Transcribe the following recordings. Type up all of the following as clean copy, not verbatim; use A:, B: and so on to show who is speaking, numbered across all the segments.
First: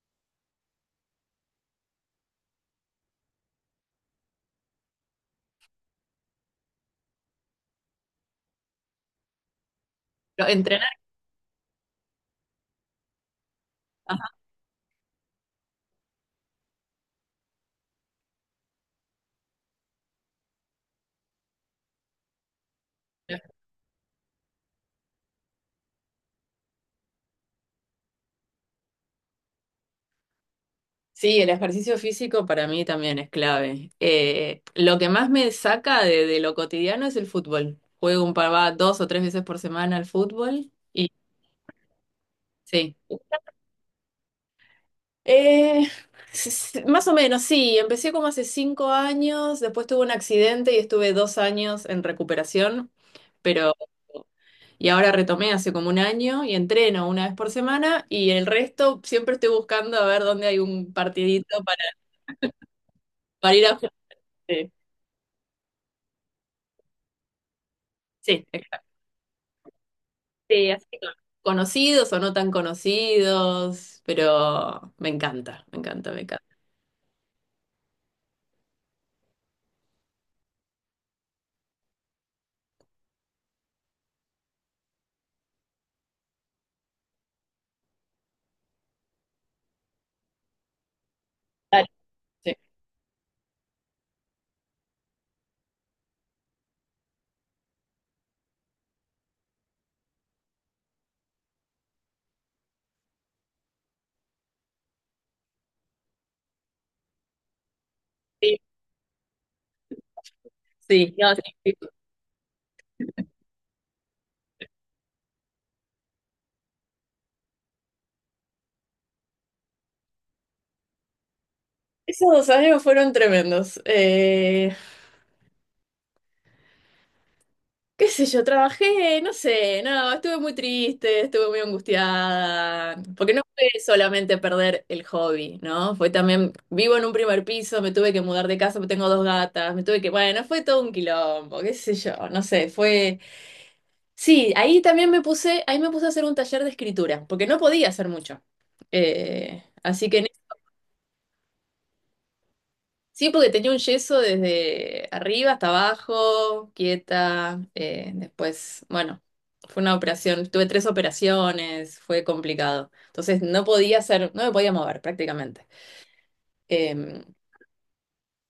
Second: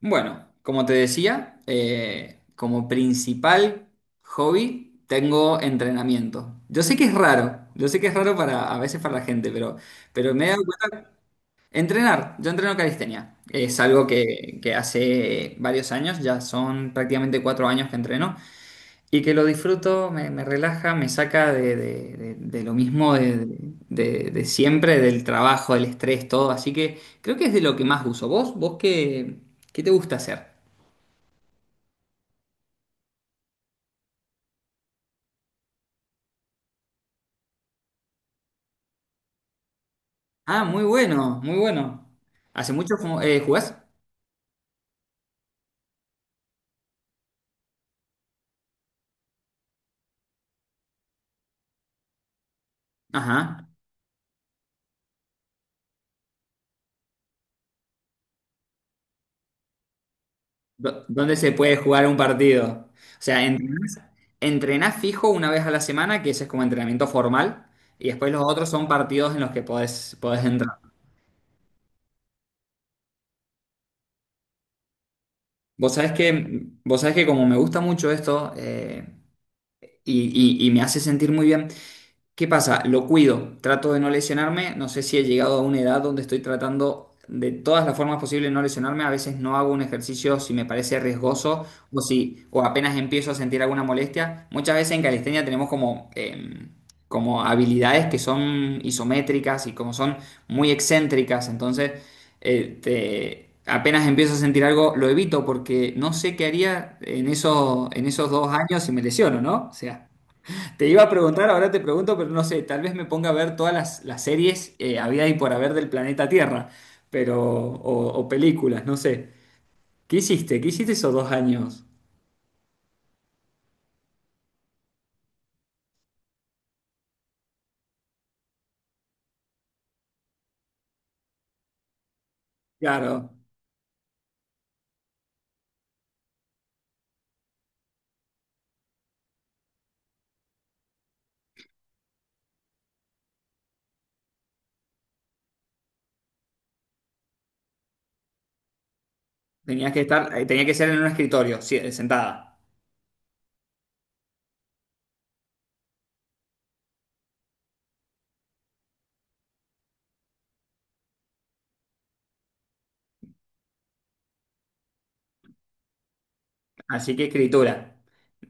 A: Bueno, como te decía, como principal hobby tengo entrenamiento. Yo sé que es raro, yo sé que es raro para a veces para la gente, pero me he dado
B: Entrenar.
A: cuenta. Entrenar, yo entreno calistenia. Es algo
B: Ajá.
A: que hace varios años, ya son prácticamente 4 años que entreno y que lo disfruto, me relaja, me saca de lo mismo de siempre, del trabajo, del estrés, todo. Así que creo que es de lo que más uso. ¿Vos qué te gusta hacer?
B: Sí, el ejercicio físico para mí también es clave. Lo que más me saca de lo cotidiano es el fútbol. Juego un par, va 2 o 3 veces por semana al
A: Ah,
B: fútbol
A: muy
B: y
A: bueno, muy bueno. ¿Hace
B: sí.
A: mucho jugás?
B: Eh, Más o menos, sí. Empecé como hace 5 años, después tuve un accidente y estuve 2 años en recuperación,
A: Ajá.
B: pero y ahora retomé hace como un año y entreno una vez por semana y el resto siempre estoy buscando a ver dónde hay un
A: ¿Dónde se
B: partidito
A: puede
B: para,
A: jugar un partido? O sea,
B: para ir a jugar.
A: entrenás fijo una vez a la semana, que ese es como entrenamiento formal, y después los
B: Sí,
A: otros son
B: exacto.
A: partidos en los que podés
B: Sí,
A: entrar.
B: así que conocidos o no tan conocidos, pero me encanta, me
A: Vos sabés
B: encanta, me
A: que,
B: encanta.
A: vos sabés que como me gusta mucho esto, y me hace sentir muy bien. ¿Qué pasa? Lo cuido, trato de no lesionarme, no sé si he llegado a una edad donde estoy tratando de todas las formas posibles no lesionarme, a veces no hago un ejercicio si me parece riesgoso
B: Dale.
A: o si
B: Sí,
A: o apenas empiezo a sentir alguna molestia. Muchas veces en calistenia tenemos como habilidades que son isométricas y como son muy excéntricas, entonces apenas empiezo a sentir algo lo evito porque no sé qué haría en esos dos
B: sí,
A: años si me lesiono, ¿no? O sea. Te iba a
B: sí. No, sí.
A: preguntar, ahora
B: Sí.
A: te pregunto, pero no sé, tal vez me ponga a ver todas las series había y por haber del planeta Tierra, o películas, no sé. ¿Qué hiciste? ¿Qué hiciste esos 2 años?
B: Esos 2 años fueron tremendos. Qué sé yo, trabajé, no sé, no, estuve muy triste, estuve muy angustiada, porque
A: Claro,
B: no fue solamente perder el hobby, ¿no? Fue también, vivo en un primer piso, me tuve que mudar de casa, tengo dos gatas, me tuve que, bueno, fue todo un quilombo, qué sé yo, no sé, fue... Sí, ahí también me puse, ahí me puse a hacer un taller de escritura, porque no podía hacer mucho. Eh, así que en-
A: tenía que ser en un escritorio, sí, sentada.
B: sí, porque tenía un yeso desde arriba hasta abajo, quieta. Después, bueno, fue una operación, tuve tres operaciones, fue complicado. Entonces no podía hacer, no me podía mover prácticamente.
A: Así que
B: Eh,
A: escritura.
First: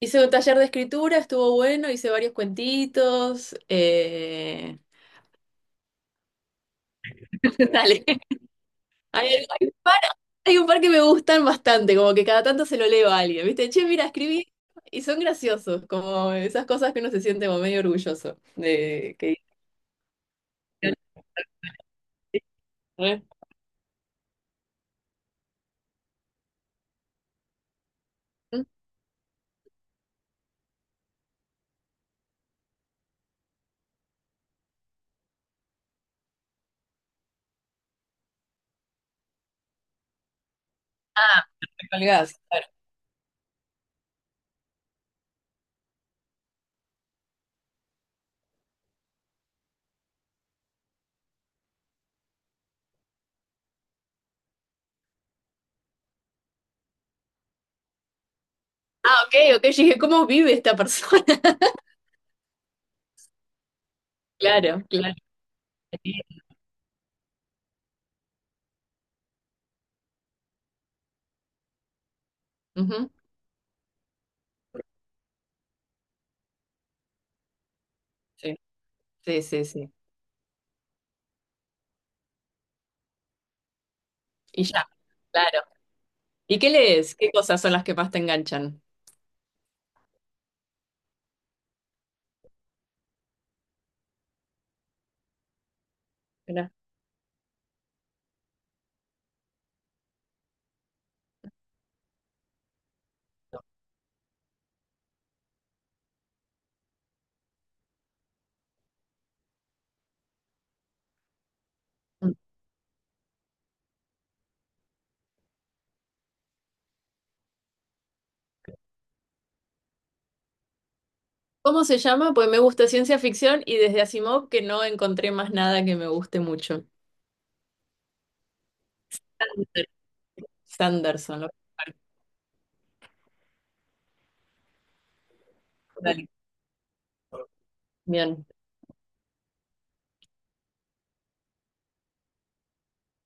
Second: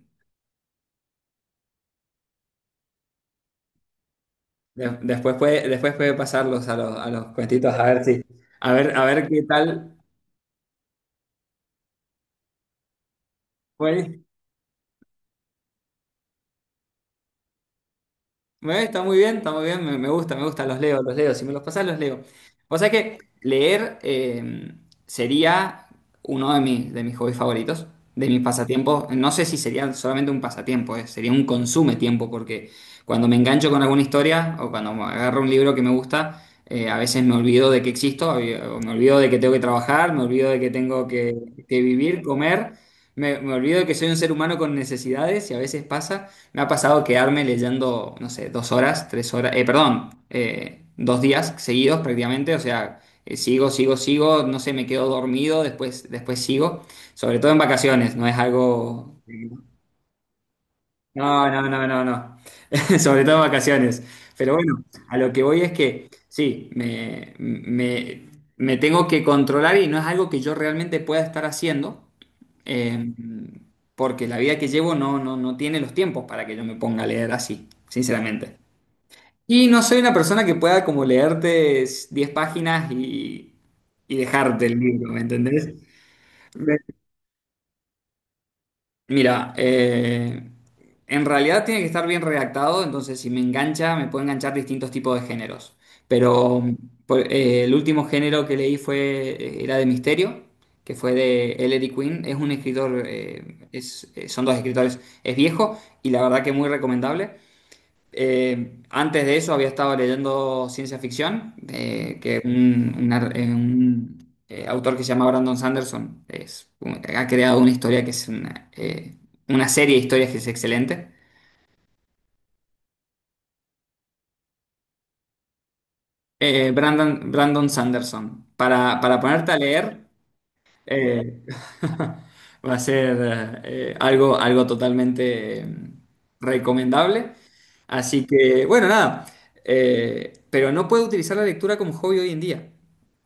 B: Hice un taller de escritura, estuvo bueno, hice varios cuentitos.
A: Después puede pasarlos a los cuentitos a ver si, a ver
B: Hay,
A: qué
B: hay un par,
A: tal
B: hay un par que me gustan bastante, como que cada tanto se lo leo a alguien, ¿viste? Che, mira,
A: fue.
B: escribí y son graciosos, como esas cosas que uno se siente como medio orgulloso de que...
A: Está muy bien, me gusta, me gusta, los leo, si me los pasás los leo. O sea que
B: ¿Eh?
A: leer, sería uno de mis hobbies favoritos, de mis pasatiempos. No sé si sería solamente un pasatiempo, sería un consume tiempo, porque cuando me engancho con alguna historia o cuando me agarro un libro que me gusta, a veces me olvido de que existo, o me olvido de que tengo que trabajar, me olvido de que tengo que,
B: Ah,
A: que
B: me
A: vivir,
B: colgás. Claro.
A: comer, me olvido de que soy un ser humano con necesidades y a veces pasa. Me ha pasado quedarme leyendo, no sé, 2 horas, 3 horas, perdón, 2 días seguidos prácticamente, o sea, sigo, sigo, sigo, no sé, me quedo dormido, después sigo, sobre todo en vacaciones, no es
B: Ah,
A: algo.
B: ok, ok, yo dije, ¿cómo vive esta persona?
A: No, no, no, no, no, sobre todo en vacaciones. Pero bueno,
B: Claro, claro.
A: a lo que voy es que sí, me tengo que controlar y no es algo que yo realmente pueda estar haciendo,
B: Ujú,
A: eh, porque la vida que llevo no tiene los tiempos para que yo me ponga a leer así,
B: sí,
A: sinceramente.
B: sí, sí,
A: Y no
B: sí.
A: soy una persona que pueda como leerte 10 páginas y
B: Y
A: dejarte el
B: ya,
A: libro, ¿me
B: claro.
A: entendés?
B: ¿Y qué
A: Me-
B: lees? ¿Qué cosas son las que más te enganchan?
A: Mira, en realidad tiene que estar bien redactado, entonces si me engancha, me puede enganchar distintos tipos de géneros. Pero
B: Mirá.
A: el último género que leí era de misterio, que fue de Ellery Queen. Es un escritor, son 2 escritores, es viejo y la verdad que muy recomendable. Antes de eso había estado leyendo ciencia ficción, que un autor que se llama Brandon Sanderson ha creado una historia que es una serie de historias que es excelente.
B: ¿Cómo se llama? Pues me gusta ciencia ficción y desde Asimov que no encontré más nada que me guste mucho.
A: Brandon Sanderson, para ponerte a leer,
B: Sanderson,
A: Eh,
B: lo voy a buscar.
A: va a ser algo totalmente recomendable. Así
B: Bien,
A: que, bueno, nada. Pero no puedo utilizar la lectura como hobby hoy en día.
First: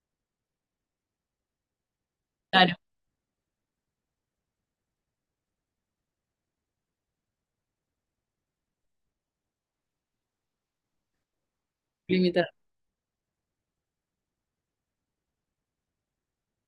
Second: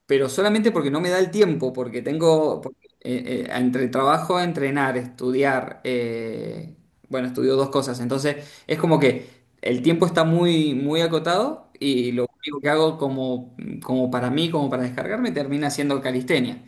A: Pero solamente porque no me da el tiempo, porque tengo,
B: claro,
A: porque, eh, eh, entre el trabajo, entrenar, estudiar, bueno, estudio 2 cosas. Entonces, es como que el tiempo está muy, muy acotado y lo
B: limitar,
A: único que hago como para mí, como para descargarme, termina siendo calistenia.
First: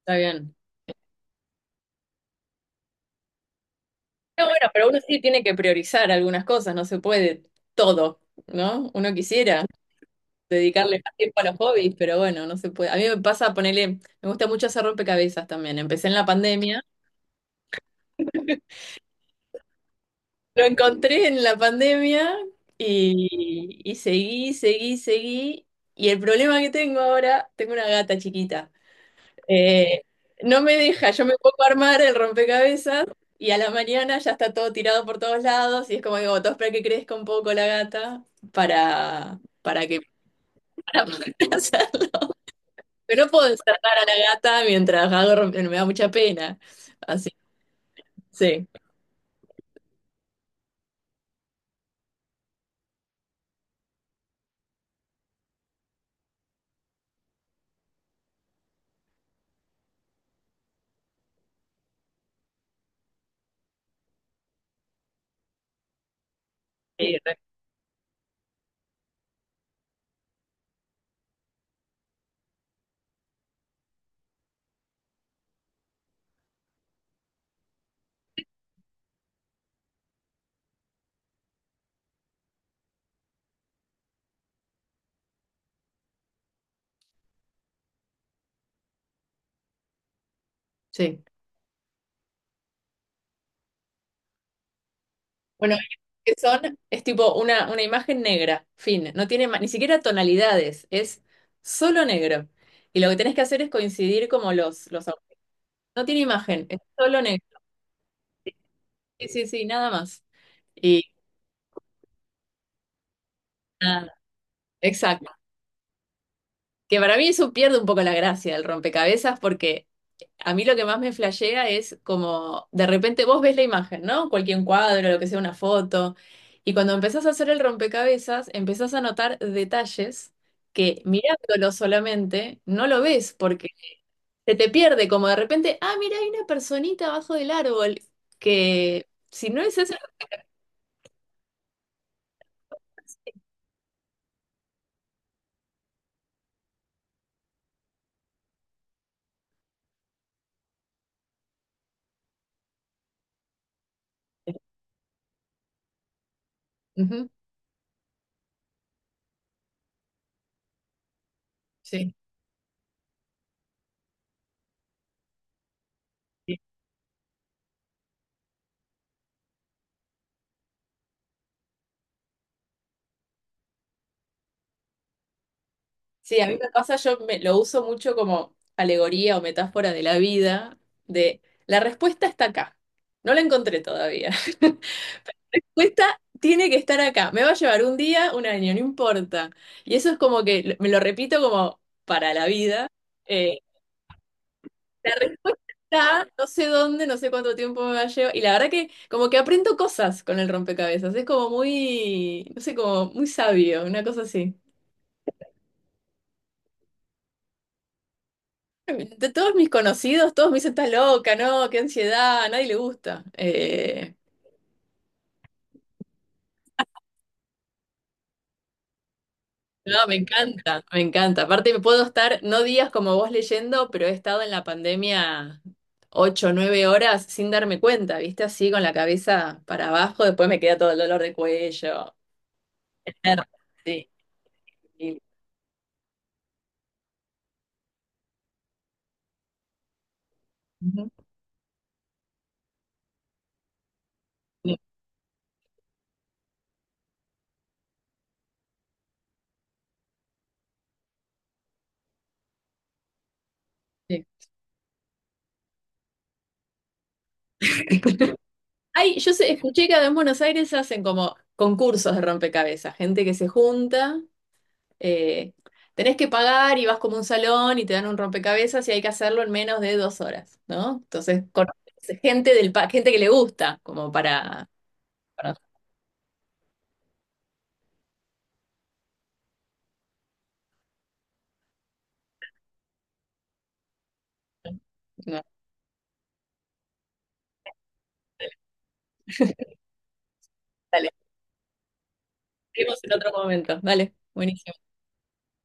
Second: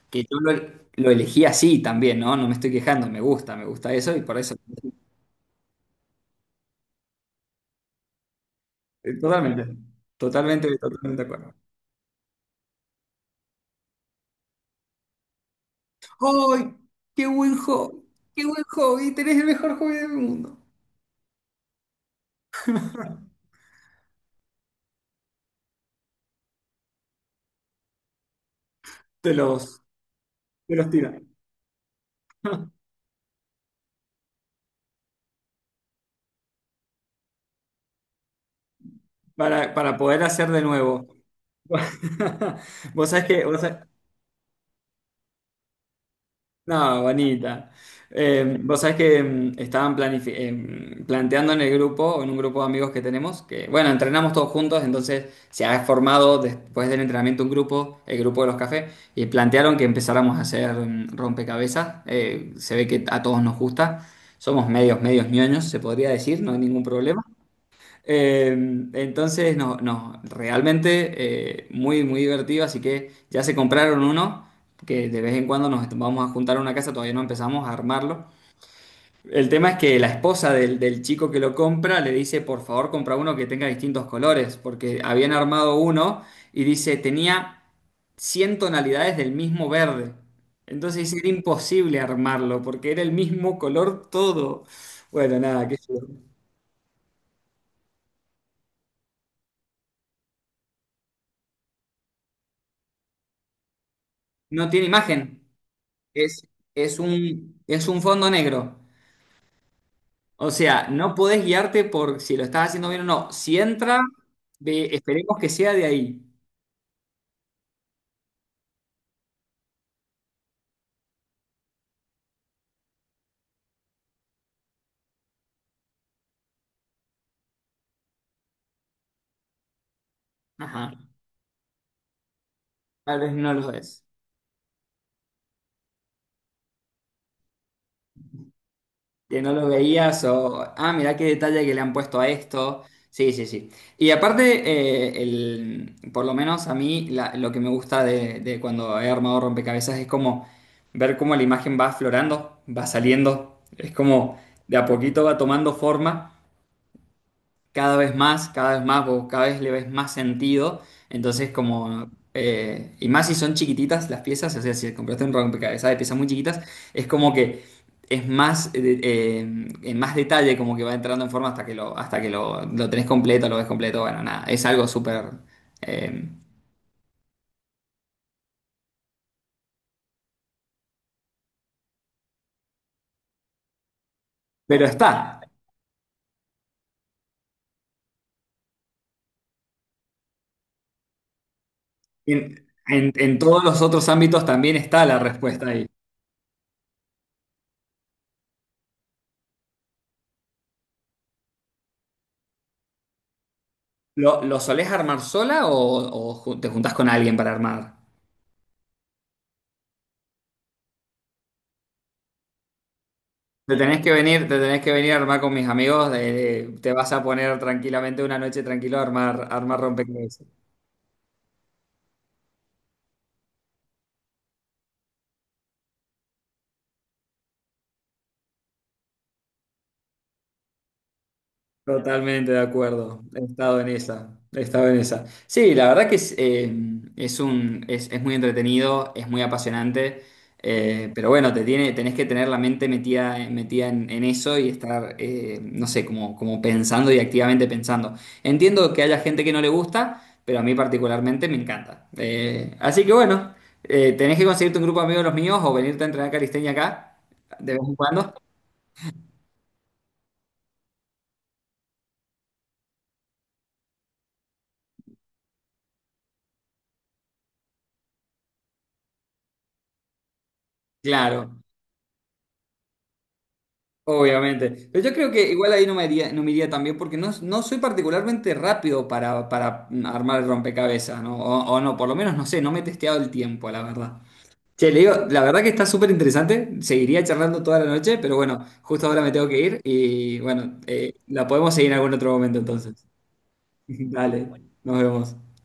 B: está
A: Que yo lo,
B: bien.
A: lo elegí así también, ¿no? No me estoy quejando, me gusta eso y por
B: Pero
A: eso.
B: bueno, pero uno sí tiene que priorizar algunas cosas, no se puede todo, ¿no? Uno quisiera
A: Totalmente, totalmente,
B: dedicarle más
A: totalmente de
B: tiempo a
A: acuerdo.
B: los hobbies, pero bueno, no se puede. A mí me pasa ponerle, me gusta mucho hacer rompecabezas también. Empecé en la
A: ¡Ay!
B: pandemia,
A: ¡Qué buen hobby! ¡Qué buen hobby! Tenés el mejor hobby del mundo.
B: lo encontré en la pandemia y seguí, seguí, seguí. Y el problema que tengo ahora, tengo una gata chiquita.
A: Te los,
B: Eh, no me
A: te los
B: deja, yo
A: tiran.
B: me pongo a armar el rompecabezas y a la mañana ya está todo tirado por todos lados y es como digo, todo espera que crezca un poco la gata para,
A: Para,
B: para
A: para
B: que...
A: poder hacer de
B: Para
A: nuevo.
B: poder hacer.
A: Vos
B: Pero
A: sabés
B: no
A: que,
B: puedo
A: vos sabés-
B: destratar a la gata mientras hago me da mucha pena.
A: No,
B: Así,
A: bonita. Eh,
B: sí.
A: vos sabés que estaban planteando en en un grupo de amigos que tenemos, que bueno, entrenamos todos juntos, entonces se ha formado después del entrenamiento un grupo, el grupo de los cafés, y plantearon que empezáramos a hacer rompecabezas. Se ve que a todos nos gusta, somos medios, medios ñoños, se podría decir, no hay ningún
B: Sí.
A: problema.
B: re-
A: Eh, entonces, no, realmente muy, muy divertido. Así que ya se compraron uno, que de vez en cuando nos vamos a juntar a una casa, todavía no empezamos a armarlo. El tema es que la esposa del chico que lo compra le dice, por favor, compra uno que tenga distintos colores, porque habían armado uno y dice, tenía 100 tonalidades del mismo verde. Entonces
B: sí.
A: era imposible armarlo, porque era el mismo color todo. Bueno, nada, qué
B: Bueno,
A: sé yo.
B: que son, es tipo una imagen negra, fin, no tiene ni siquiera tonalidades, es solo negro. Y lo que tenés que hacer es coincidir como
A: No tiene
B: los...
A: imagen.
B: No tiene
A: Es,
B: imagen, es
A: es
B: solo negro.
A: un, es un fondo negro.
B: Sí, sí, sí, nada más.
A: O sea,
B: Y
A: no podés guiarte por si lo estás haciendo bien o no. Si entra,
B: nada, exacto.
A: esperemos que sea de ahí.
B: Que para mí eso pierde un poco la gracia del rompecabezas porque a mí lo que más me flashea es como de repente vos ves la imagen, ¿no? Cualquier cuadro, lo que sea, una foto. Y cuando empezás a hacer el rompecabezas, empezás a notar detalles
A: Ajá.
B: que mirándolo solamente no lo
A: Tal vez
B: ves
A: no
B: porque
A: lo es.
B: se te pierde como de repente, ah, mira, hay una personita abajo del árbol que
A: Que
B: si
A: no
B: no
A: lo
B: es esa...
A: veías o, ah, mirá qué detalle que le han puesto a esto. Sí, sí, sí. Y aparte, por lo menos a mí, lo que me gusta de cuando he armado rompecabezas es como ver cómo la imagen va aflorando, va saliendo. Es como de a poquito va tomando forma.
B: Ujú,
A: Cada vez más, cada vez más, vos cada vez le ves más sentido. Entonces, como.
B: sí.
A: Y más si son chiquititas las piezas, o sea, si compraste un rompecabezas de piezas muy chiquitas, es como que es más, en más detalle, como que va entrando en forma hasta que lo tenés completo, lo ves completo. Bueno, nada, es algo súper. eh,
B: Sí, a mí me pasa, lo uso mucho como alegoría o metáfora de la vida, de la respuesta está acá. No la encontré todavía.
A: pero está.
B: Respuesta tiene que estar acá. Me va a llevar un día, un año, no importa. Y eso es como que me lo repito como para la
A: En,
B: vida.
A: en- en
B: Eh,
A: todos los otros ámbitos también está
B: la
A: la
B: respuesta
A: respuesta ahí.
B: está, no sé dónde, no sé cuánto tiempo me va a llevar. Y la verdad que como que aprendo cosas con el rompecabezas. Es como muy, no sé, como muy sabio, una cosa
A: ¿Lo,
B: así.
A: lo solés armar sola o te juntás con alguien para armar?
B: De todos mis conocidos, todos me dicen, estás loca, no, qué ansiedad, a nadie le gusta.
A: Te tenés que venir, te tenés que venir a armar con mis amigos, te vas a poner tranquilamente una noche tranquilo a armar,
B: No, me
A: rompecabezas.
B: encanta, me encanta. Aparte, me puedo estar, no días como vos leyendo, pero he estado en la pandemia 8 o 9 horas sin darme cuenta, ¿viste? Así con la cabeza para abajo, después me queda todo el dolor de cuello.
A: Totalmente de acuerdo, he estado en
B: Sí.
A: esa, he estado en
B: Sí.
A: esa. Sí, la verdad que es muy entretenido, es muy apasionante,
B: Ujú.
A: pero bueno, tenés que tener la mente metida, metida en eso y
B: Sí,
A: estar, no sé, como pensando y activamente pensando. Entiendo que haya gente que no le gusta, pero a mí particularmente me encanta. Así que bueno,
B: sí.
A: tenés que conseguirte un grupo de amigos de los míos o venirte a entrenar calistenia acá, de vez en cuando.
B: Ay, escuché que acá en Buenos Aires hacen como concursos de rompecabezas, gente que se junta. Eh, Tenés que pagar y vas como a un salón y te dan un rompecabezas y hay que hacerlo en menos de 2 horas, ¿no? Entonces,
A: Claro.
B: conoces gente gente que le gusta, como para.
A: Obviamente. Pero yo creo que
B: para-
A: igual ahí no me iría tan bien porque no soy particularmente rápido para armar el rompecabezas, ¿no? O no, por lo menos no sé, no me he testeado el tiempo, la verdad. Che, le digo, la
B: No,
A: verdad que está súper interesante, seguiría charlando toda la noche, pero bueno, justo ahora me tengo que ir y bueno,
B: dale,
A: la podemos seguir en algún otro momento
B: seguimos
A: entonces.
B: en otro momento. Dale,
A: Dale,
B: buenísimo.
A: nos vemos.